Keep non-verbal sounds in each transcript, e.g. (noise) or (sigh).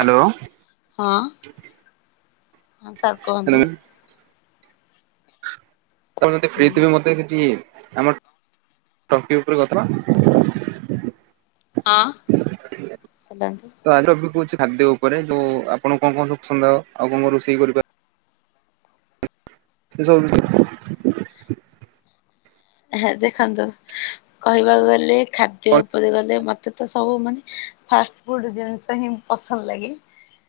Hello ହଁ ଚ୍ ହଁ ସାର୍ କୁହନ୍ତୁ। ତମେ ଯେତେ ଫ୍ରି ଥିବେ ହଁ ମତେ କିଛି ଆମର୍ ଟପିକ ଉପରକୁ କରିଥିଲ। ହଁ ହେଲାନି ତ ଆଜିର ମୁ କହୁଚି ଖାଦ୍ୟ ଉପରେ, ଯୋଉ ଆପଣଙ୍କୁ କଣ କଣ ସବୁ ପସନ୍ଦ। ଆଉ କଣ କ ରୋଷେଇ କରିପା ସେ ସବୁ ଦେଖନ୍ତୁ, କହିବାକୁ ଗଲେ ଖାଦ୍ୟ ଉପରେ ଗଲେ ମତେ ତ ହଉ ମାନେ ଫାଷ୍ଟ୍ ଫୁଡ୍ ଜିନିଷ ହିଁ ପସନ୍ଦ ଲାଗେ।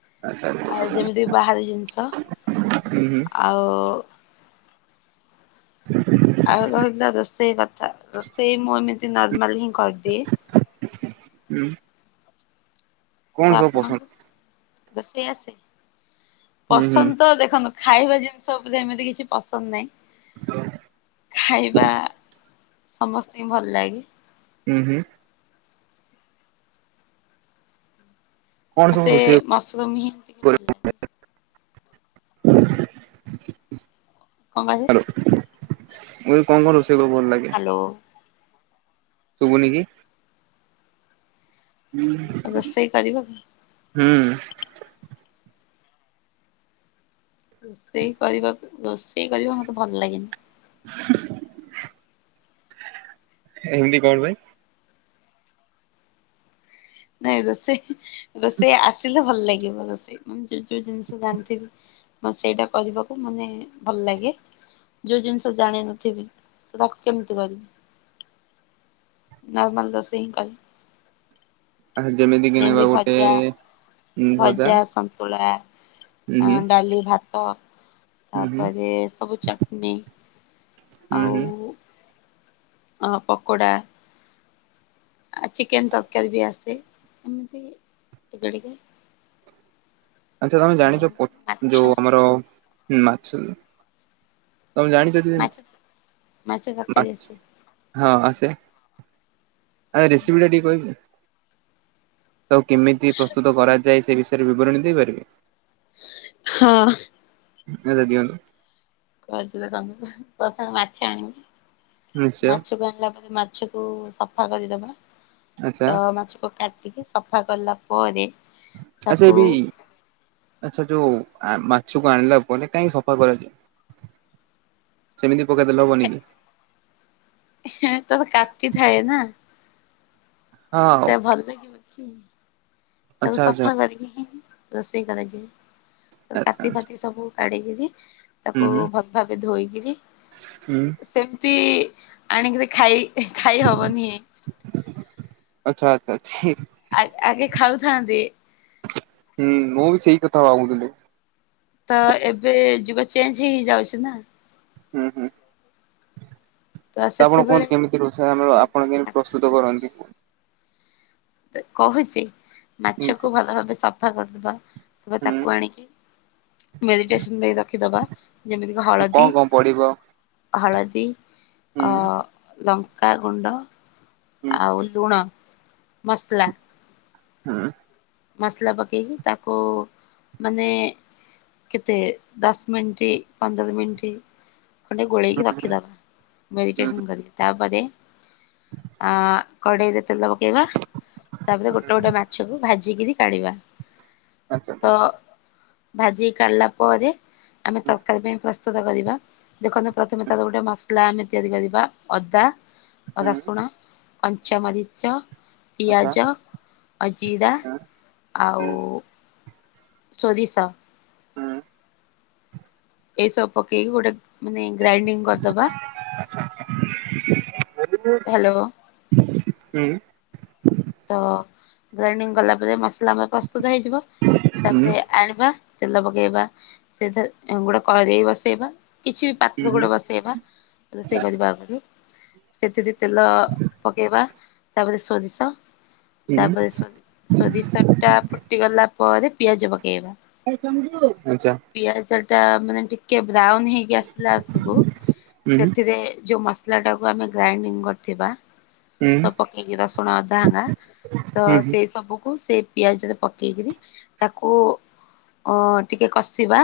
ଆଚ୍ଛା ଆ ଯେମିତି ବାହାର ଜିନିଷ। ହୁଁ ହୁଁ ଆଉ ହ ଆଉ ରହିଲା ରୋଷେଇ କଥା। ରୋଷେଇ ମୁଁ ନିଜେ ନର୍ମାଲ ହିଁ କରିଦିଏ। ହୁଁ କଣ ତ ସବୁ ପସନ୍ଦ ଆପଣଙ୍କୁ? ଯଦି ଆସେ ହୁଁ ହୁଁ ହୁଁ ପସନ୍ଦ ତ ଦେଖନ୍ତୁ। ଖାଇବା ଜିନିଷ ଉପରେ ଏମିତି କିଛି ପସନ୍ଦ ନାହିଁ। ଖାଇବା ସମସ୍ତିଙ୍କି ଭଲ ଲାଗେ। ହୁଁ ହୁଁ କଣ ସବୁ ମତେ ରୋଷେଇ ମସ୍ରୃମ ହିଁ ଟିକେ ଭଲ ଲାଗେ। ଡ୍ଝ୍ କଁ କହିବି? ହାଲୋ ମୁଁ କହିଲି କଣ କଣ ରୋଷେଇ କ ଭଲ ଲାଗେ? ଲୋ। ଶୁବୁନି କି? ହୁଁ। ରୋଷେଇ କରିବ। ହୁଁ। ରୋଷେଇ କରିବାକୁ ରୋଷେଇ କରିବା ମତେ ଭଲ ଲାଗେନି। ଏମିତି କଣ ପାଇଁ? ନାଇଁ ରୋଷେଇ ରୋଷେଇ ଆସିଲେ ଭଲ ଲାଗିବ ରୋଷେଇ ମୁଁ ଯୋଉ ଯୋଉ ଜିନିଷ ଜାଣିଥିବି। ମ ସେଇଟା କରିବାକୁ ମାନେ ଭଲ ଲାଗେ। ଯୋଉ ଜିନିଷ ଜାଣିନଥିବି ତ ତାକୁ କେମିତି କରିବି? ନର୍ମାଲ ରୋଷେଇଁ କରେ। ଆହ ଯେମିତି କି ନେବା ଯେମତି ଗୋଟେ ଭଜା ଭଜା, ସନ୍ତୁଳା। ହୁଁ ଆ ହୁଁ ଡାଲି ଭାତ ହୁଁ ହୁଁ ତାପରେ ସବୁ ଚଟନୀ। ହୁଁ ହୁଁ ଆଉ। ଅଁ ପକୋଡ଼ା। ଆ ଚିକେନ୍ ତରକାରୀ ବି ଆସେ ଏମିତି ଟିକେ ଟିକେ। ଆଚ୍ଛା ତମେ ଆଉ ଜାଣିଛ ପୋ ମାଛ ଯୋଉ ଆମର ମାଛ ତମେ ଜାଣିଛ (unintelligible) ମାଛ ମାଛ ତରକାରୀ ମାଛ୍ ଆସେ। ହଁ ଆସେ ଆ ରେସିପି ଟା ଟିକେ କହିବେ? ତାକୁ କେମିତି ପ୍ରସ୍ତୁତ କରାଯାଏ ସେ ବିଷୟରେ ବିବରଣୀ ଦେଇପାରିବେ? ହଁ। ଏରା ଦିଅନ୍ତୁ। କହିଥିଲେ ତମକୁ ପ୍ରଥମେ ମାଛ ଆଣିବୁ ନିଶ୍ଚୟ ମାଛକୁ ଆଣିଲା ପରେ ମା ମାଛକୁ ସଫା କରିଦବା ଆଚ୍ଛା ତ ମାଛକୁ କାଟିକି ସଫା କଲା ପରେ। ଆ ସେ ତାକୁ ବି ଆଚ୍ଛା ଯୋଉ ଆ ମାଛକୁ ଆଣିଲା ପରେ କାହିଁକି ସଫା କରାଯାଏ? ସେମିତି ପକେଇଦେଲେ ହବନି କି? ହେଁ ତାର କାତି ଥାଏ ନା। ହଁ ସେ ଭଲ୍ ଲାଗିବନି, ହୁଁ। ତାକୁ ଆଚ୍ଛା ଆଚ୍ଛା ସଫା କରିକି ହିଁ ହିଁ ରୋଷେଇ କରାଯାଏ ତ ଆଚ୍ଛା କାତି ଆଚ୍ଛା ଫାତି ସବୁ। କାଢିକିରି ହୁଁ ତାକୁ ହୁଁ ଭଲ୍ ଭାବେ ଧୋଇକିରି। ହୁଁ। ସେମିତି ଆଣିକିରି ଖାଇ ହି ଖାଇ ହବନି। ଆଚ୍ଛା ଆଚ୍ଛା ଛି ଆ ଆଗେ ଖାଉଥାନ୍ତି। ହୁଁ ମୁଁ ବି ସେଇ କଥା ଭାବୁଥିଲି। ତ ଏବେ ଯୁଗ ଚେଞ୍ଜ ହେଇ ହେଇଯାଉଛି ନା। ହୁଁ ହୁଁ। ତ ଆପଣ କୁହନ୍ତୁ କେମିତି ରୋଷେଇ ଆମର ଆପଣ କେମିତି ପ୍ରସ୍ତୁତ କରନ୍ତି? କହୁଛି ମାଛ କୁ ଭଲ ଭାବେ ସ ସଫା କରିଦବା ତାପରେ ତାକୁ ଆଣିକି ମେରିଟେସନ ପାଇଁ ରଖିଦବା ଯେମିତି ହୁଁ କଣ ହଳଦୀ, କଣ ପଡିବ? ହଳଦୀ ହୁଁ ଅ ଲଙ୍କା ଗୁଣ୍ଡ। ହୁଁ ଆଉ ଲୁଣ ମସଲା। ହୁଁ। ମସଲା ପକେଇକି ତାକୁ ମାନେ କେତେ ଦଶ ମିନିଟ୍ ପନ୍ଦର ମିନିଟ୍ ଖଣ୍ଡେ ଗୋଳେଇକି ହୁଁ ରଖିଦବା ହୁଁ ମେରିଟେସନ କରିକି ତା ପରେ ଆ କଡେଇରେ ତେଲ ପ ପକେଇବା ତାପରେ ଗୋଟେ ଗୋଟେ ମାଛକୁ ଭାଜିକିରି କାଢିବା। ଆଚ୍ଛା ତ ଆଚ୍ଛା ଭାଜିକି କାଢିଲା ପରେ ଆମେ ହୁଁ ତରକାରୀ ପାଇଁ ପ୍ରସ୍ତ ପ୍ରସ୍ତୁତ କରିବା ଦେଖନ୍ତୁ ପ୍ରଥମେ ତାର ଗୋଟେ ମସଲା ଆମେ ତିଆରି କରିବା ଅଦା ହୁଁ ରସୁଣ, କଞ୍ଚାମରିଚ, ଆଚ୍ଛା ପିଆଜ, ଅ ଜିରା ହୁଁ ହୁଁ ଆଉ ସୋରିଷ। ହୁଁ। ଏଇସବୁ ପକେଇକି ଗୋଟେ ମାନେ ଗ୍ରାଇଣ୍ଡିଙ୍ଗ୍ କରିଦବା। ହ୍ୟାଲୋ ହୁଁ। ତ ଗ୍ରାଇଣ୍ଡିଙ୍ଗ୍ କଲା ପରେ ମସଲା ଆମର ପ୍ରସ୍ତୁତ ହେଇଯିବ ତାପରେ ଆଣିବା ତେଲ ପକେଇବା ସେଥେରେ ଅ ଗୋଟା କରେଇ ବସେଇବା କିଛି ବି ପାତ୍ର ଗୋଟେ ବସେଇବା ରୋଷେଇ କରିବା ଆଗରୁ, ସେଥିରେ ତେଲ ପକେଇବା ତାପରେ ସୋରିଷ ତାପରେ ସୋ ସୋରିଷ ଟା ଫୁଟି ଗଲା ପରେ ପିଆଜ ପକେଇବା। ଆଚ୍ଛା ପିଆଜ ଟା ମାନେ ଟିକେ ବ୍ରାଉନ ହେଇକି ଆସିଲା ବସୁକୁ ସେଥିରେ ଯୋଉ ମସ ମସଲା ଟାକୁ ଆମେ ଗ୍ରାଇଣ୍ଡିଙ୍ଗ କରିଥିବା ସବୁ ପକେଇକି ରସୁଣ, ଅଦା ଆଙ୍ଗା ତ ସେଇ ସବୁକୁ ସେ ପିଆଜରେ ପକେଇକିରି ତାକୁ ଅଁ ଟିକେ କଷିବା,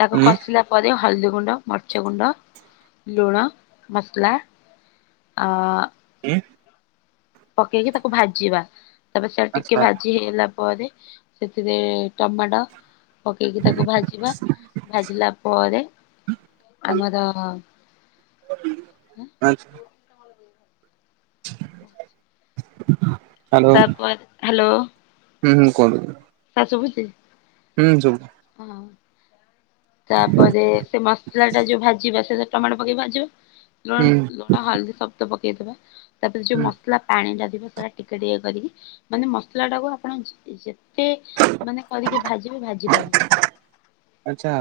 ତାକୁ କଷିଲା ପରେ ହଳଦୀ ଗୁଣ୍ଡ, ମରିଚ ଗୁଣ୍ଡ, ଲୁଣ, ମସଲା ଆଁ ହୁଁ ପକେଇକି ତାକୁ ଭାଜିବା ତାପରେ ସେଟା ଟିକେ ଭାଜି ହେଇଗଲା ପରେ ସେଥିରେ ଟମାଟୋ ପକେଇକି ତାକୁ ଭାଜିବା, ଭାଜିଲା ପରେ ଆମର ଆଚ୍ଛା ତାପରେ ହ୍ୟାଲୋ ହୁଁ ହୁଁ କୁହନ୍ତୁ। ସାର୍ ଶୁଭୁଚି? (unintelligible) (unintelligible) ତାପରେ ସେ ମସଲା ଟା ଯୋଉ ଭାଜିବା ସେ ଟମାଟୋ ପକେଇକ ଭାଜିବା। ଲୁଣ ହଳଦୀ ସବୁ ପକେଇଦବା। ତାପରେ ଯୋଉ ମସଲା ପାଣି ଟା ଥିବ ସେଟା ଟିକେ ଟିକେ କରିକି ମାନେ ମସଲା ଟାକୁ ଆପଣ ଯେତେ ମାନେ କରିକି ଭାଜିିବେ ଭାଜି ପାରିବ। ଆଚ୍ଛା।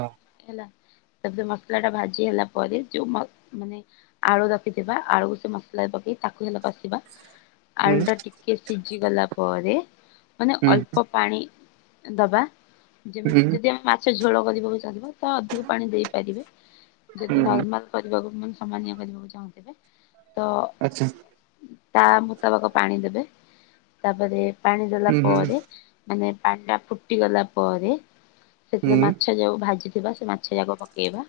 ହେଲା ତାପରେ ମସଲା ଟା ଭାଜି ହେଲା ପରେ ଯୋଉ ମାନେ ଆଳୁ ରଖିଥିବା ଆଳୁକୁ ସେ ମସଲାରେ ପକେଇ ତାକୁ ହେଲେ କସି କସିବା। ଆଳୁଟା ଟିକେ ସିଝି ଗଲା ପରେ ମାନେ ଅଳ୍ପ ପାଣି ଦବା। ଯେମିତି ଯଦି ମାଛ ଝୋଳ କରିବାକୁ ଚାହିଁବେ ତାହାଲେ ଅଧିକ ପାଣି ଦେଇପାରିବେ। ଯଦି ନର୍ମାଲ କରିବାକୁ ସମ୍ମାନୀୟ କରିବାକୁ ଚାହୁଁଥିବେ ତ ଆଚ୍ଛା। ତା ମୁତାବକ ପାଣି ଦେବେ ତାପରେ ପାଣି ଦେଲା ପରେ ମାନେ ପାଣି ଟା ଫୁଟି ଗଲା ପରେ ସେଥିରେ ମାଛ ଯୋଉ ଭାଜିଥିବା ସେ ମାଛ ଯାକ ପକେଇ ପକେଇବା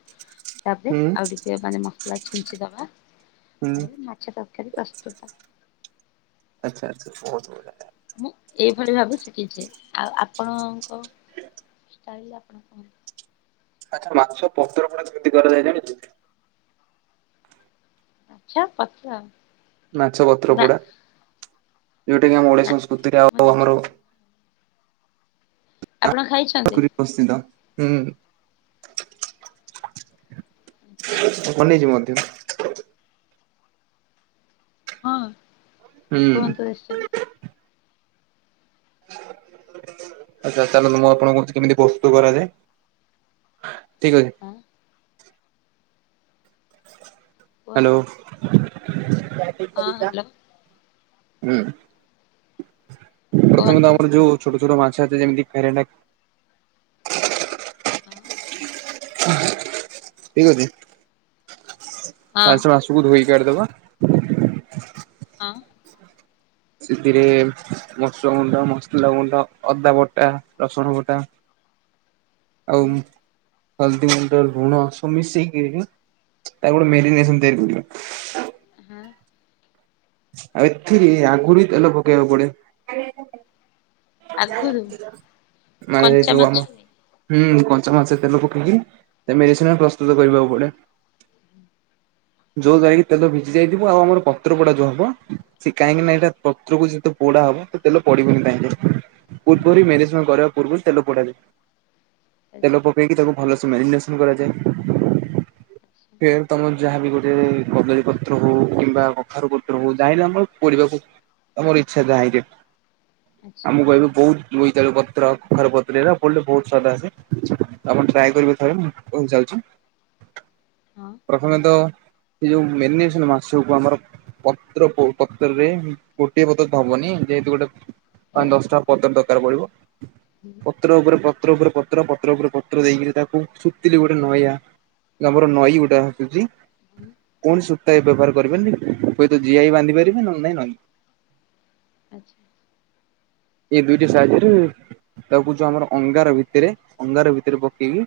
ତାପରେ ଆଉ ଟିକେ ମାନେ ମସଲା ଛିଞ୍ଚି ଦବା। ତାପରେ ମାଛ ତରକାରୀ ପ୍ରସ୍ତୁତ। ଆଚ୍ଛା ଆଛା। ବହୁତ୍ ନ ମୁଁ ଏଇଭଳି ଭାବେ ଶିଖିଛି। ଆଉ ଆପଣଙ୍କ (inaudible) ଚ (unintelligible) ଆଚ୍ଛା ମାଛ ପତ୍ର ପଡା କେମିତି କରାଯଏ ଜାଣିଚୁ? (unintelligible) ମାଛ ପତ୍ର ନା ପଡା ଯୋଉଟା କିି ଆମ ଓଡିଆ ନା ସଂସ୍କୃତିରେ ମୋ ଆଉ ଜୀବନ ଆମର ଆପଣ ଖାଇଛୁ (unintelligible) ହୁଁ (inaudible) ବନେଇଛି ମଧ୍ୟ ହଁ ହୁଁ କୁହନ୍ତୁ ଦେଶି ଆଚ୍ଛା ତାେହାଲେଲେ। (unintelligible) ମୁଁ ଆପଣଙ୍କ କେମିତି ବସ୍ତୁ କରାଯାଏ। ଠିକ ଅଛି। ହଁ ହ୍ୟାଲୋ। କୁହନ୍ତୁ। ହଁ ହ୍ୟାଲୋ ହୁଁ। ପ୍ରଥମେ ତ କୁହନ୍ତୁ ଆମର ଯୋଉ ଛୋଟ ଛଟ ମାଛ ଯେମିତି କେରେଟ ହଁ ଠିକ ଅଛି ହଁ ଆ ସେ ମାସକୁ ଧୋଇକି କାଢିଦବା। ହଁ। ସେଥିରେ ମସ ଲଗୁଣ୍ଡ ମସଲା ଗୁଣ୍ଡ ଅଦା ବଟା, ରସୁଣ ବଟା, ଆଉ ହୁଁ ହଳଦୀ ଗୁଣ୍ଡ ଲୁଣ ସବୁ ମିଶେଇ ତାକୁ ଗୋଟେ ମାରିନେସନ୍ (unintelligible) ହଁ। ଆଉ ଏଥିରେ ଆଙ୍ଗୁଳି ତେଲ ପକେଇବାକୁ ପଡେ। ଆଗରୁ ମାନେ କଞ୍ଚା ଯଉ ଆମ ମାଛରେ ହୁଁ କଞ୍ଚା ମାଛରେ ତେଲ ପକେଇକି ସେ ମେଡିସିନ ପ୍ରସ୍ତୁତ କରିବାକୁ ପଡେ। ଯୋଉ୍ ଗାଇ ତେଲ ଭିଜି ଯାଇଥିବ ଆଉ ଆମ ପତ୍ରପଡା (unintelligible) ସେ କାହିଁକି ନା ଏଇଟା ପତ୍ରକୁ ଯେତ ପୋଡା ହବ ତ ତେଲେ ପଡିବ କି ନାହିଁ। ପୂର୍ବର ମ୍ୟାରିରେସନ୍ କରିବା ପୂର୍ବରୁ ତେଲ ପଡା ଯାଏ। ତେଲ ଆଚ୍ଛା ପକେଇକି ତାକୁ ଭଲସ ମାରିରେସନ କରାଯାଏ। ଆଚ୍ଛା ଫେରେ ତମ ଯାହାବି ଗୋଟେ କଦଳୀପତ୍ର ହଉ କିମ୍ବା କଖାରୁ ପତ୍ର ଯାଲେ ଆମର ପଢିବାକୁ ଆମର ଇଚ୍ଛା ଯାଇରେ ଆଚ୍ଛା ଆମ କହିବି ବହୁତ ବୋଇତାଳୁ ପତ୍ର, କଖାରୁ ପତ୍ର ଏରା ପଡ଼ିଲେ ବହୁତ ସ୍ୱାଦ ଆସେ। ଆପଣ ଟ୍ରାଏ ଆଚ୍ଛା କରିବେ ଥରେ ମୁଁ କ ଯାଉଛି। ହଁ। ପ୍ରଥମେ ତ ସେ ଯୋଉ ମେ ମାସକୁ ଆମର ପତ୍ର ପତ୍ରରେ ଗୋଟିଏ ପତ୍ର ତ ହବନି ଯେହେତୁ ଗୋଟେ ପା ଦଶଟା ପତର ଦରକାର ପଡିବ। ହୁଁ। ପତ୍ର ଉପରେ ପତ୍ର ଉପରେ ପତ୍ର ପତ୍ର ଉପରେ ପତ୍ର ଦେଇକରି ତାକୁ ଶତିଥିଲି ଗୋଟେ ନଇଆ ଆମର ନଈ ଗୋଟା ଆସୁଛି ହୁଁ କୌଣ ସୂତା ଏ ବ୍ୟବହାର କରିବେନି। ହୁଏ ତ ଜିଆଇ ବାଧି ପାରେ ନାଇ ନଁ ଆଚ୍ଛା। ଏଇ ଦୁଇଟି ସାହାଯ୍ୟରେ ତାକୁ ଯୋଉ ଆମର ଅଙ୍ଗାର ଭିତରେ ଅଙ୍ଗାର ଭିତରେ ପକେଇକି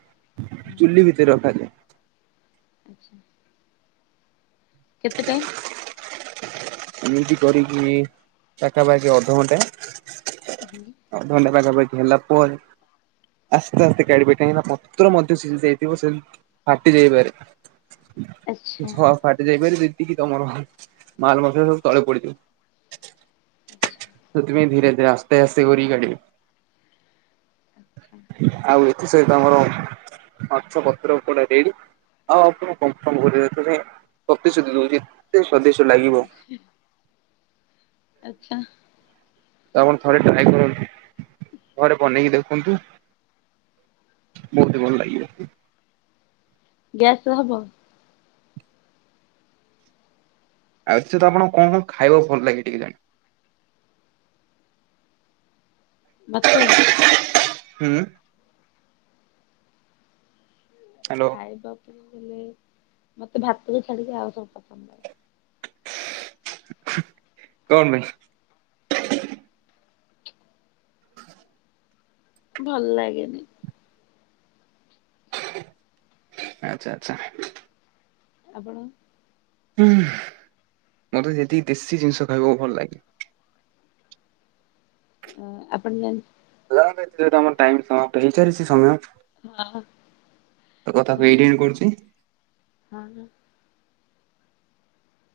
ହଁ ଚୁଲି ଭିତରେ ରଖାଯାଏ। ଆଚ୍ଛା। କେତେ ଟାଇମ୍ ଏମତି କରିକି ପାଖାପାଖି ଅର୍ଧଘଣ୍ଟା ହୁଁ। ହଉ ଧନ୍ୟବାଦ ଭବଠ ହେଲା ପରେ ଆସ୍ତେ ଆସ୍ତେ କାଢିବେ କାହିଁି ନା ପତ୍ର ମଧ୍ୟ ସିଝି ଯାଇଥିବ ସେ ଫାଟି ଯାଇପାରେ। ଆଚ୍ଛା ଛ ଫାଟି ଯାଇପାରିବି ଯେତିକି ତମର ମାଲ ମଛ ସବୁ ତଳେ ପଡିଯିବ। ଆଚ୍ଛା ତ ତୁମେ ଧୀରେ ଧୀରେ ଆସତା ଆସେ ଗରି ଗାଡି ଆଚ୍ଛା ଆଉ ଏଥି ସହିତ ଆମର ମାଛ ପତ୍ର କଟା ଡି ଆଉ ଆପଣଙ୍କୁ କନଫର୍ମ କରିଦେ ପ୍ରତି ସୁଧି ଦଉଛି। ସଦେଶ ଲାଗିବ। ଆଛା। ତ ଆପଣ ଥରେ ଟ୍ରାଏ କରନ୍ତୁ ଥରେ ବନେଇକି ଦେଖନ୍ତୁ। ବହୁତ ବଲ ଲାଗଏ। ଗ୍ୟାସ ହବ। ଆଉ ସେ ତ ଆଣ କଣ କଣ ଖାଇବା ଭଲ ଲାଗେ ଟିକେ ଜାଣି। ମତେ ହୁଁ। ହ୍ୟାଲୋ ଖାଇବାକୁ ହେଲେ ମତେ ଭାତକୁ ଛାଡିକି ଆଉ ସବୁ ପସନ୍ଦ ଲାଗେ। କଣ ପାଇଁ? ଭଲ ଲାଗେନି। ଆଚଛା ଆଚ୍ଛା। ଆପଣ ମତେ ଯେତିକି ଦେଶୀ ଜିନିଷ ଖାଇବକୁ ଭଲ ଲାଗେ। । ଅ ଆପଣ ଏ ଯ ଆମ ଟାଇ ସମପ୍ ହେଇାରିଛି ସମୟ ହ ତ କଥାକୁ ଏଇଠି ହଁ ଏଣ୍ଡ କରୁଛି। ହଁ।